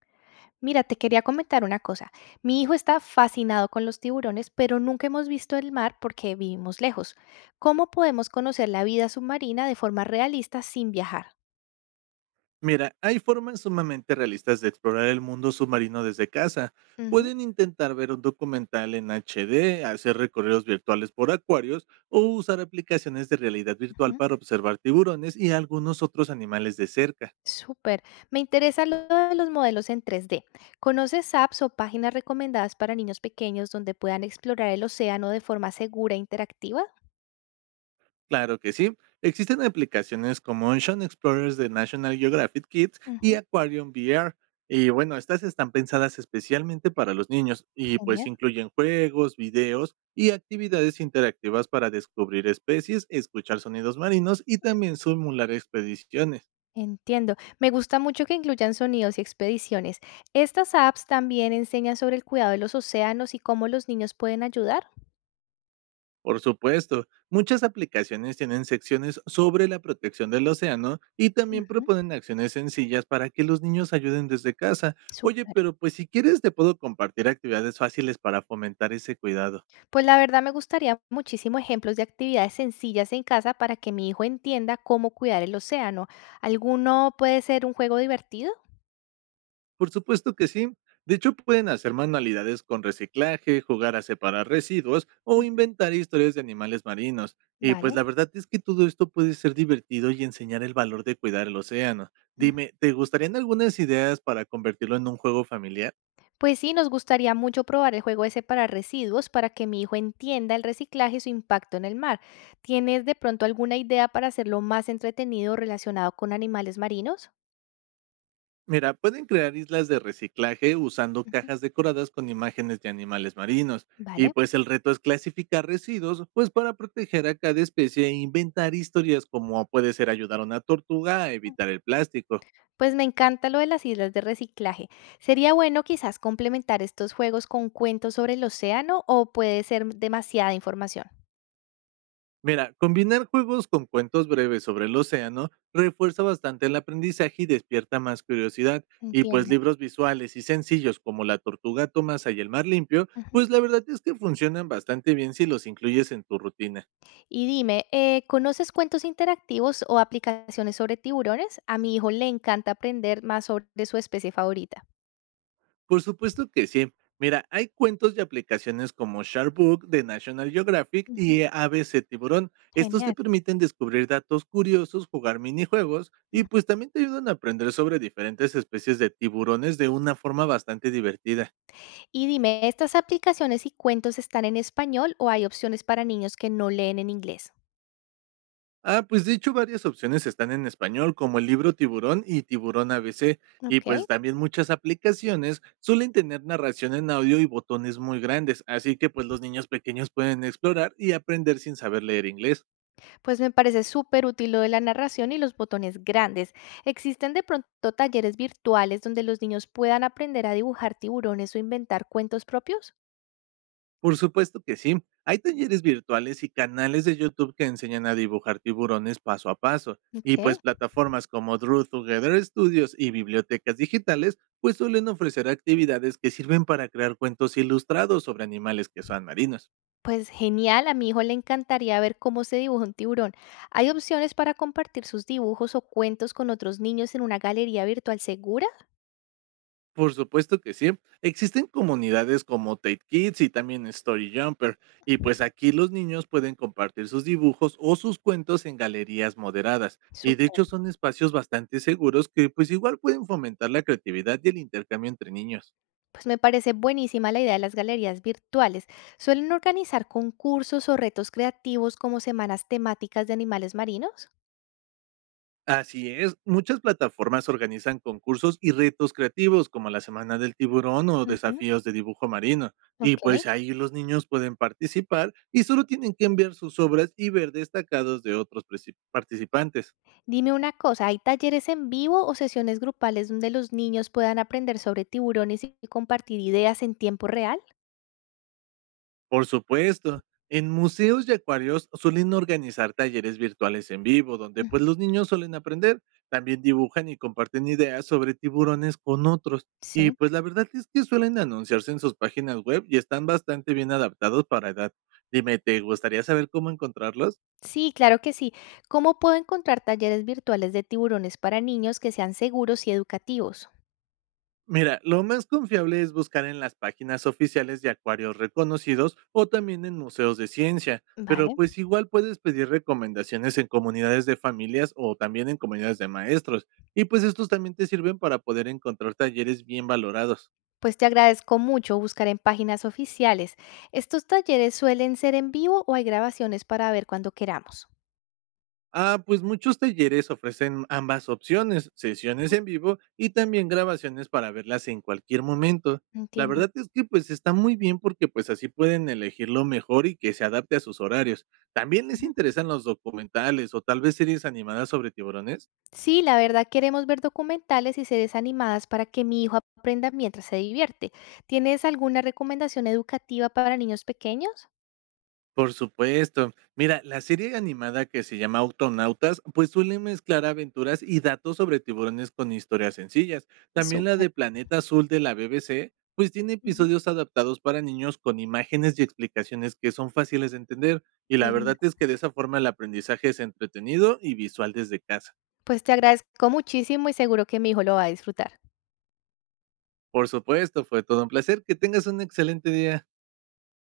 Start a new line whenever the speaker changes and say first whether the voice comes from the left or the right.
left: Mira, te quería comentar una cosa. Mi hijo está fascinado con los tiburones, pero nunca hemos visto el mar porque vivimos lejos. ¿Cómo podemos conocer la vida submarina de forma realista sin viajar?
right: Mira, hay formas sumamente realistas de explorar el mundo submarino desde casa.
left: Ujú,
right: Pueden intentar ver un documental en HD, hacer recorridos virtuales por acuarios o usar aplicaciones de realidad virtual
left: ujú.
right: para observar tiburones y algunos otros animales de cerca.
left: Súper. Me interesa lo de los modelos en 3D. ¿Conoces apps o páginas recomendadas para niños pequeños donde puedan explorar el océano de forma segura e interactiva?
right: Claro que sí. Existen aplicaciones como Ocean Explorers de National Geographic Kids y
left: Ujú.
right: Aquarium VR. Y bueno, estas están pensadas especialmente para los niños y pues
left: Genial.
right: incluyen juegos, videos y actividades interactivas para descubrir especies, escuchar sonidos marinos y también simular expediciones.
left: Entiendo. Me gusta mucho que incluyan sonidos y expediciones. ¿Estas apps también enseñan sobre el cuidado de los océanos y cómo los niños pueden ayudar?
right: Por supuesto, muchas aplicaciones tienen secciones sobre la protección del océano y también
left: Ujú.
right: proponen acciones sencillas para que los niños ayuden desde casa. Oye,
left: Súper.
right: pero pues si quieres te puedo compartir actividades fáciles para fomentar ese cuidado.
left: Pues la verdad me gustaría muchísimo ejemplos de actividades sencillas en casa para que mi hijo entienda cómo cuidar el océano. ¿Alguno puede ser un juego divertido?
right: Por supuesto que sí. De hecho, pueden hacer manualidades con reciclaje, jugar a separar residuos o
left: Ujú.
right: inventar historias de animales marinos. Y pues
left: Vale.
right: la verdad es que todo esto puede ser divertido y enseñar el valor de cuidar el océano. Dime, ¿te gustarían algunas ideas para convertirlo en un juego familiar?
left: Pues sí, nos gustaría mucho probar el juego ese para residuos para que mi hijo entienda el reciclaje y su impacto en el mar. ¿Tienes de pronto alguna idea para hacerlo más entretenido relacionado con animales marinos?
right: Mira, pueden crear islas de reciclaje usando
left: Ujú.
right: cajas decoradas con imágenes de animales marinos. Y
left: Vale.
right: pues el reto es clasificar residuos, pues para proteger a cada especie e inventar historias como puede ser ayudar a una tortuga a evitar el plástico.
left: Pues me encanta lo de las islas de reciclaje. Sería bueno quizás complementar estos juegos con cuentos sobre el océano o puede ser demasiada información.
right: Mira, combinar juegos con cuentos breves sobre el océano refuerza bastante el aprendizaje y despierta más curiosidad. Y pues
left: Entiendo.
right: libros visuales y sencillos como La tortuga Tomasa y el mar limpio,
left: Ujú.
right: pues la verdad es que funcionan bastante bien si los incluyes en tu rutina.
left: Y dime, ¿conoces cuentos interactivos o aplicaciones sobre tiburones? A mi hijo le encanta aprender más sobre su especie favorita.
right: Por supuesto que sí. Mira, hay cuentos y aplicaciones como Sharkbook de National Geographic
left: Ujú.
right: y ABC Tiburón. Estos te
left: Genial.
right: permiten descubrir datos curiosos, jugar minijuegos y
left: Ujú.
right: pues también te ayudan a aprender sobre diferentes especies de tiburones de una forma bastante divertida.
left: Y dime, ¿estas aplicaciones y cuentos están en español o hay opciones para niños que no leen en inglés?
right: Ah, pues de hecho varias opciones están en español como el libro Tiburón y Tiburón ABC, y
left: Ok,
right: pues también muchas aplicaciones suelen tener narración en audio y botones muy grandes, así que pues los niños pequeños pueden explorar y aprender sin saber leer inglés.
left: pues me parece súper útil lo de la narración y los botones grandes. ¿Existen de pronto talleres virtuales donde los niños puedan aprender a dibujar tiburones o inventar cuentos propios?
right: Por supuesto que sí. Hay talleres virtuales y canales de YouTube que enseñan a dibujar tiburones paso a paso. Y
left: Ok.
right: pues plataformas como Drew Together Studios y bibliotecas digitales pues suelen ofrecer actividades que sirven para crear cuentos ilustrados sobre animales que son marinos.
left: Pues genial, a mi hijo le encantaría ver cómo se dibuja un tiburón. ¿Hay opciones para compartir sus dibujos o cuentos con otros niños en una galería virtual segura?
right: Por supuesto que sí. Existen comunidades como Tate Kids y también Story Jumper, y pues aquí los niños pueden compartir sus dibujos o sus cuentos en galerías moderadas. Y de
left: Súper.
right: hecho son espacios bastante seguros que pues igual pueden fomentar la creatividad y el intercambio entre niños.
left: Pues me parece buenísima la idea de las galerías virtuales. ¿Suelen organizar concursos o retos creativos como semanas temáticas de animales marinos?
right: Así es, muchas plataformas organizan concursos y retos creativos como la Semana del Tiburón o
left: Ujú.
right: desafíos de dibujo marino. Y
left: Ok.
right: pues ahí los niños pueden participar y solo tienen que enviar sus obras y ver destacados de otros participantes.
left: Dime una cosa, ¿hay talleres en vivo o sesiones grupales donde los niños puedan aprender sobre tiburones y compartir ideas en tiempo real?
right: Por supuesto. En museos y acuarios suelen organizar talleres virtuales en vivo, donde pues
left: Ujú.
right: los niños suelen aprender, también dibujan y comparten ideas sobre tiburones con otros. Y
left: Sí.
right: pues la verdad es que suelen anunciarse en sus páginas web y están bastante bien adaptados para edad. Dime, ¿te gustaría saber cómo encontrarlos?
left: Sí, claro que sí. ¿Cómo puedo encontrar talleres virtuales de tiburones para niños que sean seguros y educativos?
right: Mira, lo más confiable es buscar en las páginas oficiales de acuarios reconocidos o también en museos de ciencia, pero
left: Vale.
right: pues igual puedes pedir recomendaciones en comunidades de familias o también en comunidades de maestros, y pues estos también te sirven para poder encontrar talleres bien valorados.
left: Pues te agradezco mucho buscar en páginas oficiales. ¿Estos talleres suelen ser en vivo o hay grabaciones para ver cuando queramos?
right: Ah, pues muchos talleres ofrecen ambas opciones, sesiones
left: Ujú.
right: en vivo y también grabaciones para verlas en cualquier momento. La
left: Entiendo.
right: verdad es que pues está muy bien porque pues así pueden elegir lo mejor y que se adapte a sus horarios. ¿También les
left: Ujú.
right: interesan los documentales o tal vez series animadas sobre tiburones?
left: Sí, la verdad queremos ver documentales y series animadas para que mi hijo aprenda mientras se divierte. ¿Tienes alguna recomendación educativa para niños pequeños?
right: Por supuesto. Mira, la serie animada que se llama Autonautas, pues suele mezclar aventuras y datos sobre tiburones con historias sencillas. También la
left: Súper.
right: de Planeta Azul de la BBC, pues tiene
left: Ujú.
right: episodios adaptados para niños con imágenes y explicaciones que son fáciles de entender. Y la
left: Qué
right: verdad
left: lindo.
right: es que de esa forma el aprendizaje es entretenido y visual desde casa.
left: Pues te agradezco muchísimo y seguro que mi hijo lo va a disfrutar.
right: Por supuesto, fue todo un placer. Que tengas un excelente día.